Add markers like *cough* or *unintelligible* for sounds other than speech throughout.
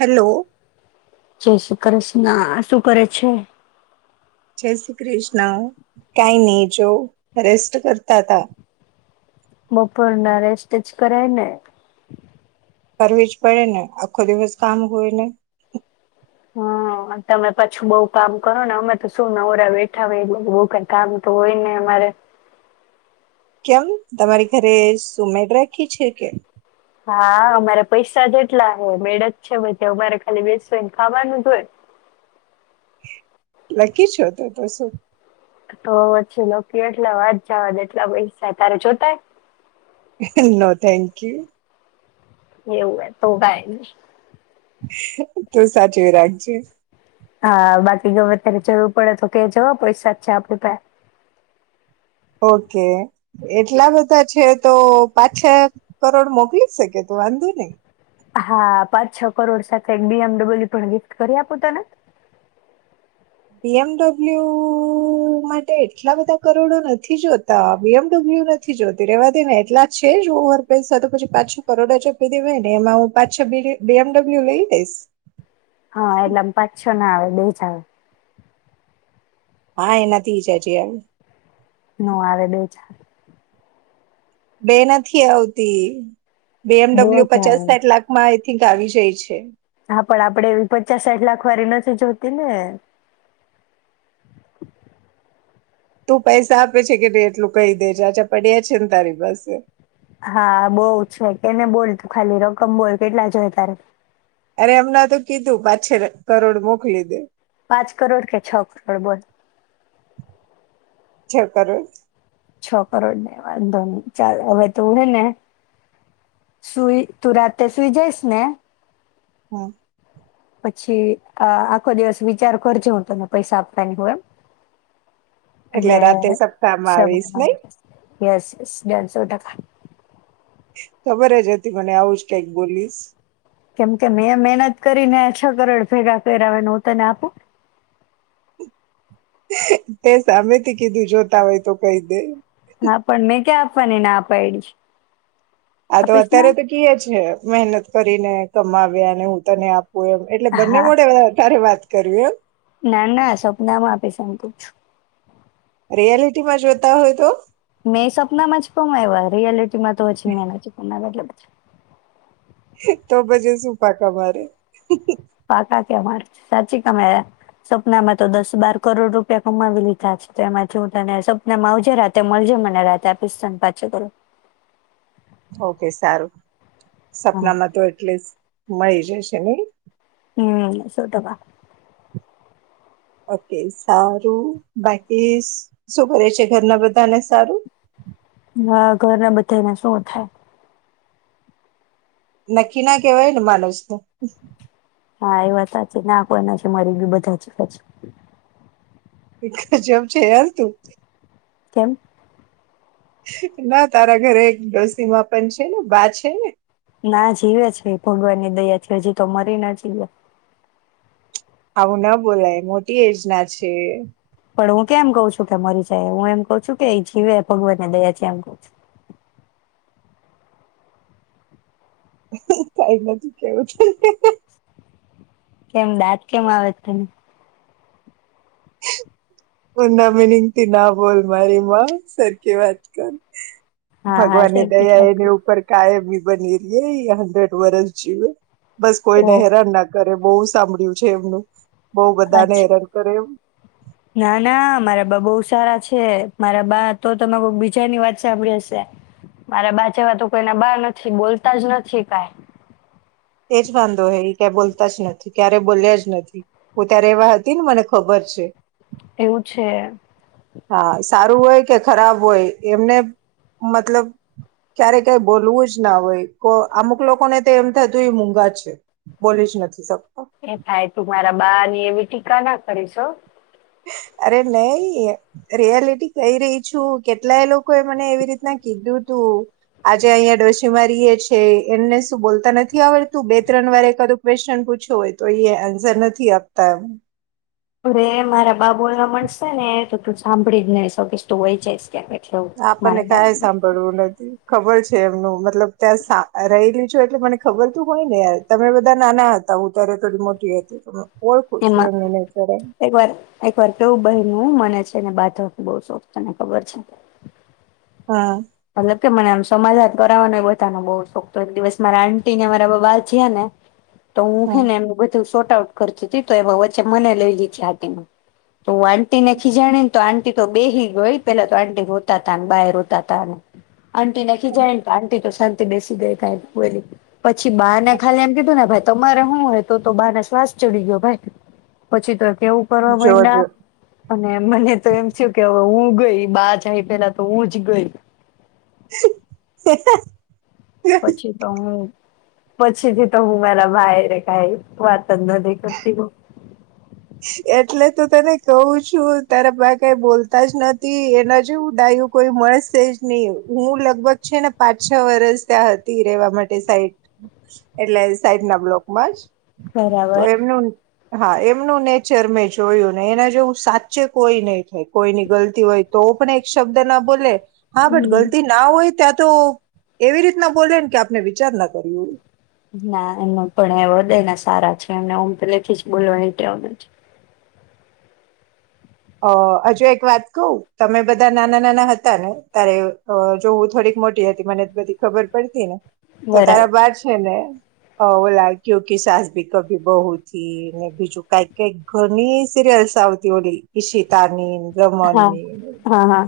Hello જય કરશ ના શું કરે છે? જય શ્રી કૃષ્ણ કાંઈ નહી જો હરેસ્ટ કરતા હતા. બપોરના રેસ્ટ જ કરાય ને. કરવી જ પડે ને આખો દિવસ કામ હોયને. હમ તમે પાછું બવ કામ કરો ને અમે તો શું નવરા બેઠા હોય એ બવ કે કામ તો હોય ને અમારે. કેમ તમારી ઘરે સુ મેડ રાખી છે કે? હા, અમારે પૈસા જેટલા હે, મેડ જ છે બધે, અમારે ખાલી બેસીને ખાવાનું જ હોય. લકી છો. તો તો શું? તો પછી લકી એટલા વાત જવા દે એટલા પૈસા હે તારે જોતા હે? નો. Thank you. એવુ હે તો કાય નય. તુ સાચવી રાખજે. હા. બાકી ગમે ત્યારે જરૂર પડે તો કેજો હો પયસા જ છે આપડી પાહે. ઓકે. એટલા બધા છે તો પાંચ-છ કરોડ મોકલી શકે તું વાંધો નઈ. હા. પાંચ છ કરોડ સાથે એક બીએમડબલ્યુ પણ ગિફ્ટ કરી આપું તને? બીએમડબલ્યુ માટે એટલા બધા કરોડો નથી જોતા બીએમડબલ્યુ નથી જોતી રેવા દે ને એટલા છે જ ઓવર પેસા તો પછી પાંચ-છ કરોડ જ આપી દેવાય ને એમાં હું પાંચ-છ બીએમડબલ્યુ લઈ લઈશ. હા. એટલે એમ પાંચ-છ ના આવે. દય જા હવે. હા. એનાથી જ હજી આવે. નો આવે બેહિજા બે નથી આવતી. બે બીએમડબ્લ્યુ જ પચાસ આવે સાઠ લાખમાં થીંક આવી જાય છે. હા, પણ આપડે એવી પચાસ સાઠ લાખ વાળી નથી જોતી ને. તું પૈસા આપે છે કે નહીં એટલું કહી દે જે જાજા પડ્યા છે ને તારી પાસે હા બહુ છે. એ ને બોલ ખાલી રકમ બોલ કેટલા જોયે તારે? અરે એમના તો કીધું પા છ કરોડ મોકલી દે. પાંચ કરોડ કે છ કરોડ બોલ? છ કરોડ. છ કરોડ ને વાંધો ન ચાલ હવે તું હે ને સુઈ તું રાતેે સુઈ જઈશ ને હમ્મ. પછી અ આખો દિવસ વિચાર કરજો. હું તને પૈસા આપવાની હોય એમ એટલે રાતે સપ્તાહ માં સવારે આવીશ નઈ? આવી જશે. યસ યસ ડન સો ટકા. ખબર જ હતી મને આવુંજ કંઈક બોલીશ. કેમ કે મેં મહેનત કરીને છ કરોડ ભેગા કયરા હોય ને હું તને આપું? તે સામેથી કીધું જોતા હોય તો કહી દે. હા. પણ મેં ક્યા આપવાને ના પાયડી છે. આ તો અત્યારે તો કીએ છે મહેનત કરીને. કમાંવ્યા અને હું તને આપ ઇ એમ એટલે બંને હા મોઢે અ તારે વાત કરવી. કુછ રિયાલિટી માં જોતા હોય તો હું એવા રિયાલિટી એમાં તો હજી મેં નથી કમાયવા એટલે *inaudible* તો પછી શું ફાંફા મારે? પાકા કે માર સાચી કમાયા સપનામાં તો દસ બાર કરોડ રૂપિયા કમાવી લીધા છે, તો એમાંથી હું તને સપના માં આવજે રાતે મળજે મને રાતે આપીસ તને પાંચ- છ કરોડ. ઓકે સારું. હા. સપનામાં તો એટલિસ્ટ મળી જશે નહી. હમ સો ટકા. ઓકે સારું બાકી શું કરે છે ઘરના બધાને સારું? હા ઘરના બધાને શું થાય? નક્કી ના કવાય ને માનસનું. હા એ વાત સાચી ના કોઈ નથી મરી ગયું બધા જીવે છે. એ ગજબ છે યાર તું. કેમ? ના તારા ઘરે એક ડોસીમા પણ છે ને બા છે ને? ના જીવે છે ભગવાનની દયા થી હજી તો મરી ના જીવે. આવું ન બોલાય મોટી એજના છે. પણ હું કેમ કઉ છું કે મરી જાય હું એમ કઉ છું કે એ જીવે ભગવાનને દયા છે એમ કવ છું. કઈ નથી કેવું તને. કેમ દાંત કેમ આવે છે તને? ઊંધા મિનિંગ થી ના બોલ મારી માં સરખી વાત કર. હા હા ભગવાનની સરખી જ દયા વાત એની કરું. ઉપર કાયમ બની રહી હંડ્રેડ વરસ જીવે બસ કોઈ નને ઓ હેરાન ના કરે બહુ સાંભળ્યું છે એમનું બઉ બધાને અચ્છા હેરાન કરે એમ ના, ના, મારા બા બહુ સારા છે મારા બા તો તમે કોઈ બીજાની વાત સાંભળી હશે, મારા બા જેવા તો કોઈના બા નથી બોલતા જ નથી કાઈ તેજ બંધ હોય એ ક્યા બોલતા જ નથી ક્યારે બોલ્યા જ નથી, હું ત્યારે એવા હતી ને મને ખબર છે એવું છે હા સારું હોય કે ખરાબ હોય એમને મતલબ ક્યારે કઈ બોલવું જ ના હોય, કો અમુક લોકોને તો એમ થતું મૂગા છે, બોલી જ નથી શકત એ ભાઈ તું મારા બા ની એવી ટીકા ના કરીશો અરે નહી રિયાલટી કઈ રહી છું કેટલાય લોકોએ મને એવી રીતના કીધું તું, આજે અહીયા ડોશીમાં રેયએ છે એમને શું બોલતા નથી આવડતું બે, ત્રણ, વાર કું ક્વેશ્ચન પૂછો હોય તો એ આન્સર નથી આપતા અરે મારા બાબુને મળશે ને તો તું સાંભળી જ નહી શકેશ તું વઈ જઈશ ક્યાંક એટલે એવું. આપણને મારા બા કઈ સાંભળવું નથી ખબર છે એમનું મતલબ ત્યાં રહેલી એટલે મને ખબર થી હોય ને, તમે બધા નાના હતા હું ત્યારે થોડી મોટી હતી ઓળખું છું એમાં એમને નેચર કેવું બયનું હું મને છે ને બાધવાનો બવ શોખ તને ખબર છે. હા. મતલબ કે મને આમ સમાધાન કરાવાનોય બધાનો બહ શોખ તો એક દિવસ મારા આંટી ને મારા બધા બાધ્યા ને તો હું હે હા ને એમનું બધું શોર્ટ આઉટ કરતી હતી તો એમાં વચ્ચે મને લઈ લીઘી આટીમાં. તો આંટીને ખિજાણી ને તો આં તો બેહી ગય પેલા તો આંટી રોતાતા ને બાય રોતાતા ને હમ. આંટીને ખીજાયને તો આન્ટી તો શાંતિથી બેસી ગઈ કાય ન બોયલી. પછી બા ને ખાલી એમ કીધું ને ભાઈ તમારે હું હે, તા તો બાને શ્વાસ ચડી ગયો ભાઈ પછી તો એવું કરવા મયન્ડા જોજો અને મને તો એમ થયું કે હવે હું ગઈ બા જઈ પેલા તો હું જ ગઈ. *inaudible* પછી તો હું પછીથી તો હું મારા બધા હારે કઈ વાત જ નથી કરતી બવ. એટલે તો તને કવ છું તારા બા કઈ બોલતા જ નથી. એના જેવું ડાયુ કોઈ મળશે જ નય. હું લગભગ છે ને પાંચ છ વરસ ત્યાં હતી રેવા માટે સાઈટ એટલે સાઈટ ના બ્લોક માં જ બરાબર. તો એમનું હા એ. એમનું નેચર મેં જોયું ને એના જોવું સાચે કોઈ નહી થાય કોઈની ગલતી હોય તો પણ એક શબ્દ ના બોલે. હા બટ હમ ગલતી ના હોય ત્યાં તો એવી રીતના બોલેને કે આપને વિચાર ના કરયૂ. ના એમ પણ એ વધદય ના સારા છે એમને હમ પેલે થી જ બોલવાણી ટેવ છ. અ હજુ એક વાત કવ તમે બધા નાના નાના હતા ને તારે જોવું થોડીક મોટી હતી મને બધી ખબર પડતી ને તો બરાબર તારા બાર છે ને હ ઓલા કુકી સાસબી કભી બહુ થી ને બીજું કઈક કઈક ઘણી સિરિયલ્સ આવતી ઓલી ઈ શીતાની હા રમનની હા હા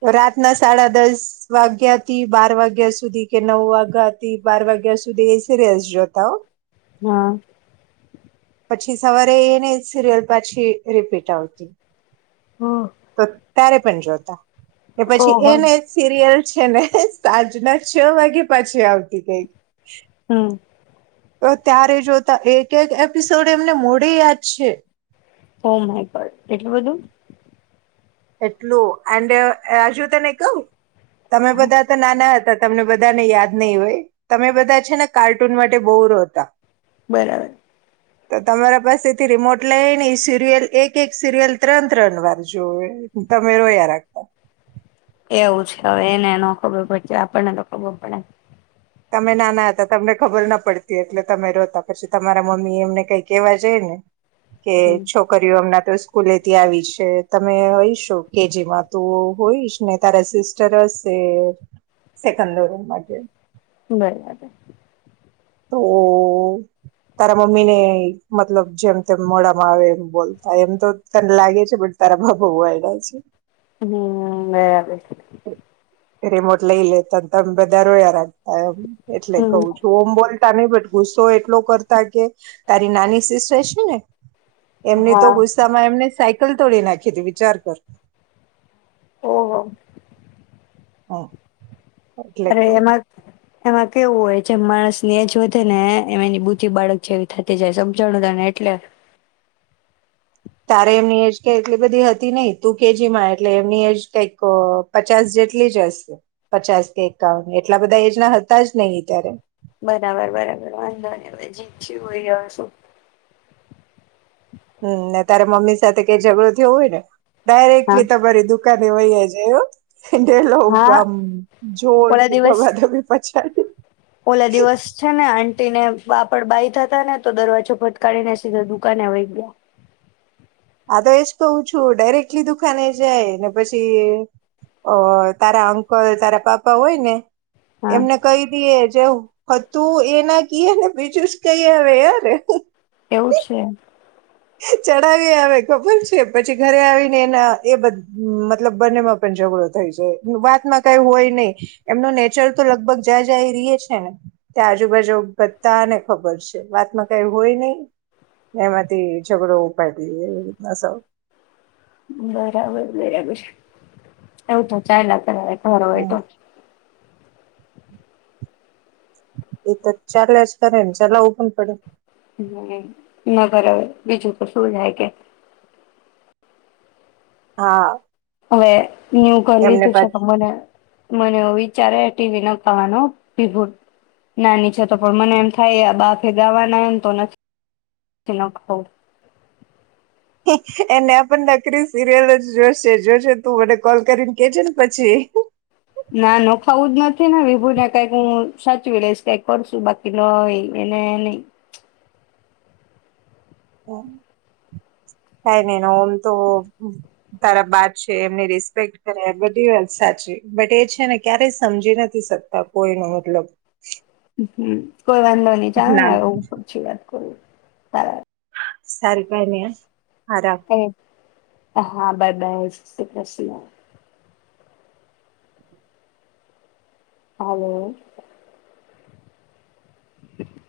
તો રાતના સાડા દસ વાગ્યાથી બાર વાગ્યા સુધી કે નવ વાગ્યાથી બાર વાગ્યા સુધી એ સ રસ જોતા હ. હા. પછી સવારે એને સિરિયલ પાછી રિપીટ આવતી. હમ કત. ત્યારે પણ જોતા. એ પછી ઓહો એને એ સીરિયલ છે ને સાંજના છ વાગે પાછી આવતી કઈક હમ્મ. તો ત્યારે જોતા એક એક એપિસોડ એમને મોઢે યાદ છે. ઓ માય ગોડ એટલું બધું! એટલું એન્ડ હજુ તને કવું. તમે બધા તો નાના હતા. તમને બધા ને યાદ નહીં હોય તમે બધા છે ને કાર્ટૂન માટે બહુ રોતા. બરાબર. તો તમારા પાસે થી રિમોટ લઈની સિરિયલ એક એક સિરિયલ ત્રણ ત્રણ વાર જોવે. તમે રોયા રાખતા. એવું છે હવે એને ન ખબર પડતી આપણને તો ખબર પડે. તમે નાના હતા તમને ખબર ના પડતી એટલે તમે રોતા પછી તમારા મમ્મી એમને કઈ કેવા જાય ને. કે હમ છોકરીઓ એમના. સ્કૂલેથી આવી છે તમે હયશો કેજી માં તું હોઈશ ને તારા સિસ્ટર હશે સેકન્ડરી મા કે. બરાબર. તો તારા મમ્મી ને મતલબ જેમ તેમ મોઢામાં આવે એમ બોલતા એમ તો તને લાગે છે બ તારા ભાભુ વાયડા છે. હમ બરાબર. રિમોટ લઈ લેતા તમે બધા રોયા રાખ એટલે કવું હમ છું ઓમબોલ. *inaudible* નહી બટ ગુસ્સો એટલો કરતા કે તારી નાની સિસ્ટર છે ને. એમની તો હા ગુસ્સામાં એમને સા કલ તોડી નાખી હતી વિચાર કર. ઓહ! હા. અરે એમાં એમાં કેવું હોય જેમ માણસ ને એજ વધે ને એમ એની બુધી બાળક જેવી થતી જાય સમજાણું ત ને એટલે. તારે એમની એજ કે એટલી બધી હતી નહિ તુ કેજી માં એટલે એમની એજ કઈક પચાસ જેટલી જ હશે પચાસ કે એકાઉ એટલા બધા એજ ના હતા જ નહિ અત્યારે. બરાબર બરાબર વાંધો ને ભાઈ જી જી હોય રહ શું. હમ ને તારે મમ્મી સાથે કઈ ઝઘડો થયો હોય ને હા ડાયરેક્ટલી તમારી દુકાને ઘરે હોય એજ એનેલો હા આમ જોર ઓલા કે દિવસ ધવા ધવી પછી સા *unintelligible* ઓલા દિવસ છે ને આ તેને પાપડ બાાય થતા ને તો દરવાજો ફટકારીને સીધા દુકાને વય ગયા. હા તો એજ કવું છું ડાયરેક્ટલી દુકાને જાય ને પછી, અ તારા અંકલ તારા પાપા હોય ને હા એમને કહી દીએ. જવું તું એના કએ ને બીજું જ કઈ હ ય ર. એવું છે ચડાવી આવે ખબર છે પછી ઘરે આવીને એના એ મતલબ બંનેમાં પણ ઝઘડો થઈ જાય, વાતમાં કઈ હોય નહી, એમનું નેચર તો લગભગ જ્યાં જાય રહી છે, ને ત્યાં આજુબાજુ બધાને ખબર છે વાતમાં કઈ હોય નહી, એમાંથી હો ઉપાય રીતના બરાબર બરાબર છે, આવ તો ચા લ કર. હરોટો. એ તો ચાલે જ કરેને ચલાવવું પણ પડે. ના બરાબર, બીજું તો શું જાય કે હા. હવે ન્યુ ઘર એમને લીધું છે પાછ તો મને મને એવો વિચાર આવ્યો ટીવી નખાવાનો, વિભૂત નાની છે તો પણ મને એમ થાય આ બાફે ગાવાના હોય તો નથ નથી નખાવું. એને પણ નકરી સિરિયલ જ જોશે જોશે તું મને કોલ કરીને કેજે ને પછી. ના નખાવું જ નથી ને વિભુને કઈક હું સાચવી લઈશ કઈ કરશું બાકી ન એને નહી. કઈ નઈ આમ તો તારા બા છે એમની રિસ્પેક્ટ કરે બધી વાત સાચી બટ એ છે ને ક્યારેય સમજી નથી શકતા કોઈ ન મતલબ. હં. કોઈ વાંધો નહી ચાલ ને ના હવે હું પછી વાત કરું. તારા સારું કઈ નહિ હો. આદબ. અરે હા બાય બેસ્ટ *unintelligible* હાલો. *inaudible*